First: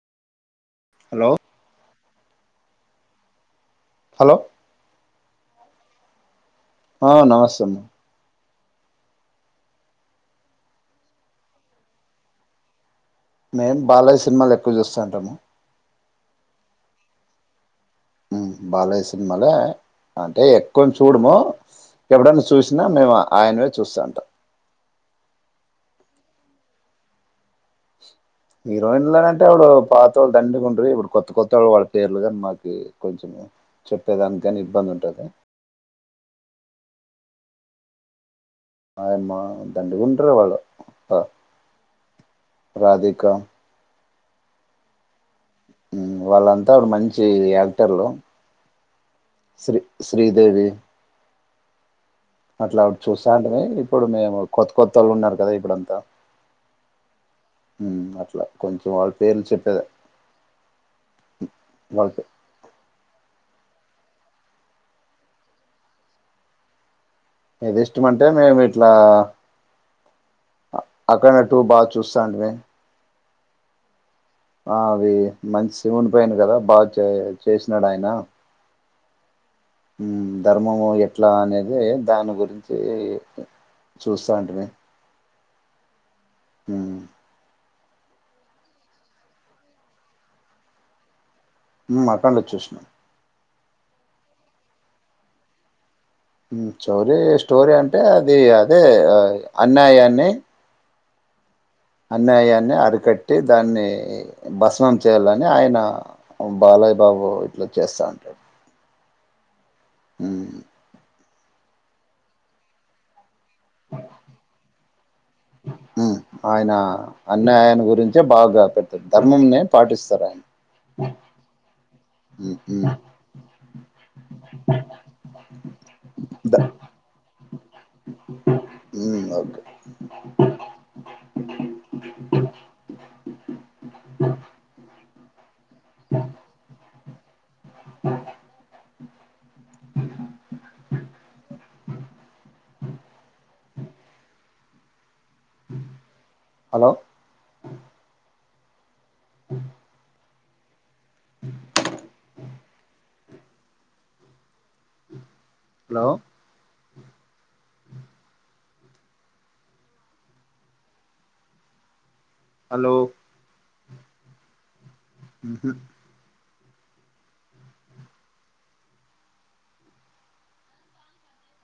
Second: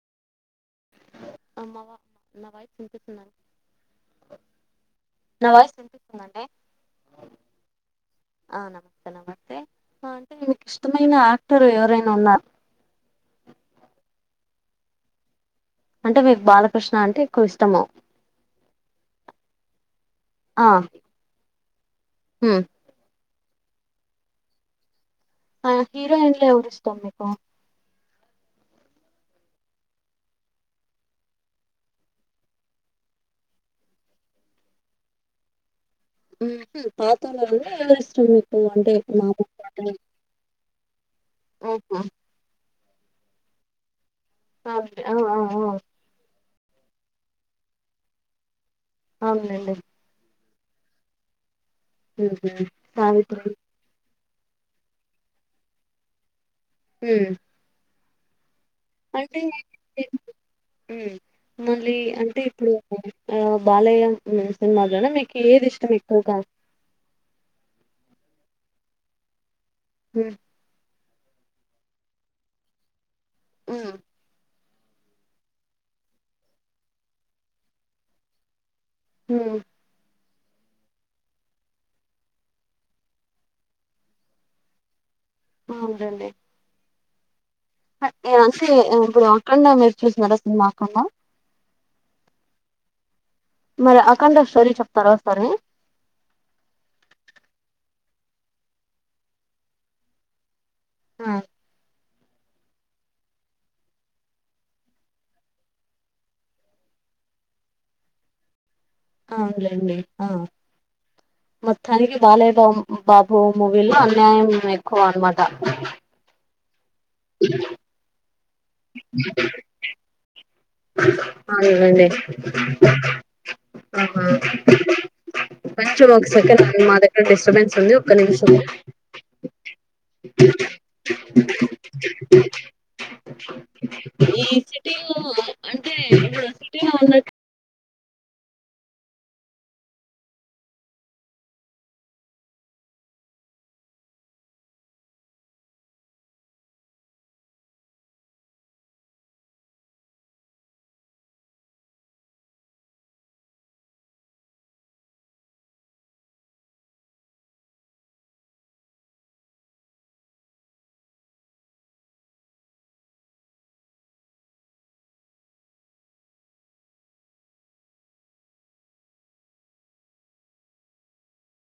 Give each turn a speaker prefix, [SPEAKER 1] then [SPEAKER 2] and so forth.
[SPEAKER 1] Hello
[SPEAKER 2] అమ్మవా నా వయి వినిపిస్తుందా
[SPEAKER 1] హలో
[SPEAKER 2] నా వాయిస్ వినిపిస్తుంద అండి
[SPEAKER 1] ఆ నమస్తే అమ్మ
[SPEAKER 2] ఆ నమస్తే నమస్తే అంటే మీకు ఇష్టమైన యాక్టరు ఎవరైనా ఉన్నార
[SPEAKER 1] మేం బాలయ్య సినిమాలు ఎక్కువ చూస్తా ఉంటాము
[SPEAKER 2] అంటే మీకు బాలకృష్ణ అంటే ఎక్కువ ఇష్టము
[SPEAKER 1] బాలయ్య సినిమలే అంటే
[SPEAKER 2] ఆ
[SPEAKER 1] ఎక్కువ చూడము ఎప్పుడైన్నా
[SPEAKER 2] హ్మ్
[SPEAKER 1] చూసినా మేము ఆయనవే చూస్తాంటం
[SPEAKER 2] ఆ హీరోయిన్లో ఎవరు ఇష్టం మీకు
[SPEAKER 1] హీరోయిన్లనంటే అవుడు పాత వాళ్ళు దండిగ్ ఉండ్రి ఇప్పుడు కొత్త కొత్త వాళ్ళ పేర్లు కాని మాక్ తెలిద్ కొంచెం చెప్పేదానికాని ఇబ్బంది ఉంటది
[SPEAKER 2] హుమ్ పాతోల్లలో ఎవరిష్టం మీకు అంటే
[SPEAKER 1] ఆయమ్మా
[SPEAKER 2] మామూలు పాటలు
[SPEAKER 1] దండి గుంట్ర వాళ్ళు ఆ
[SPEAKER 2] ఓహో
[SPEAKER 1] రాధికా
[SPEAKER 2] ఆ అవు అవు అవు
[SPEAKER 1] టారు మంచి యాక్టర్లు
[SPEAKER 2] అవునులేండి
[SPEAKER 1] శ్రీ శ్రీదేవి
[SPEAKER 2] ఊహూ
[SPEAKER 1] అట్లా
[SPEAKER 2] సావిత్రి
[SPEAKER 1] చూస్తాంటిని ఇప్పుడు మేం ఉ కొత్త కొత్త వాళ్ళు ఉన్నారు కదా ఇప్పుడంతా
[SPEAKER 2] ఉమ్
[SPEAKER 1] ఉమ్ అట్లా కొంచెం వాళ్ళ
[SPEAKER 2] అంటే
[SPEAKER 1] పేర్లు చెప్పేది
[SPEAKER 2] ఎందుకు మ్మ్ మళ్ళీ
[SPEAKER 1] వాళ్ళకి
[SPEAKER 2] అంటే ఇప్పుడు ఆ బాలయ్య సినిమాలోనా మీకు ఏది ఇష్టం ఎక్కువగా
[SPEAKER 1] ఏది ఇష్టం అంటే మేం ఇట్లా
[SPEAKER 2] హ్మ్
[SPEAKER 1] అఖండ టూ బాగా చూస్సాంటిమి
[SPEAKER 2] ఉమ్
[SPEAKER 1] ఆ అవి మంచి ఉండిపోయాను కదా బాగా చే చేసినాడు ఆయన
[SPEAKER 2] హ్మ్
[SPEAKER 1] ధర్మము ఎట్లా అనేది దాని గురించి చూస్సాంటిమి.
[SPEAKER 2] ఆవునులేండి అంటే ఇప్పుడు అఖండా మీరు చూసినారా సినిమా అఖండా
[SPEAKER 1] ఉమ్ మఠంలో చూసినం
[SPEAKER 2] మరి అఖండ స్టోరీ చెప్తారా ఓసారి
[SPEAKER 1] మ్మ్ చోరీ స్టోరీ అంటే అది అదే అన్యాయాన్ని
[SPEAKER 2] ఆ
[SPEAKER 1] అన్యాయాన్ని అరికట్టి దాన్ని భస్మం చేయాలని ఆయన బాలయ్య బాబు ఇట్లా చేస్తా ఉంటాడు
[SPEAKER 2] అవును లే డి ఆ
[SPEAKER 1] ఉమ్
[SPEAKER 2] మొత్తానికి బాలయ్యబా బాబు ఓం మూవీలో అన్యాయం [unintelligible]
[SPEAKER 1] ఉమ్ ఆయనా అన్యాయాన్ని గురించి బాగా పెద్దది ధర్మం నే పాటిస్తారు ఆయన
[SPEAKER 2] అవుండి
[SPEAKER 1] ఉమ్ ఉమ్
[SPEAKER 2] ఆహా కొంచెం ఒక సెకండ్ మా దగ్గర డిస్టర్ బెన్స్ ఉంది ఒక్క నిమిషం
[SPEAKER 1] ఉ ఓకే
[SPEAKER 2] ఈ సిటీను అంటే ఇప్పుడు సిటీలో ఉన్నట్టు
[SPEAKER 1] హలో అ హలో హలో ఉహు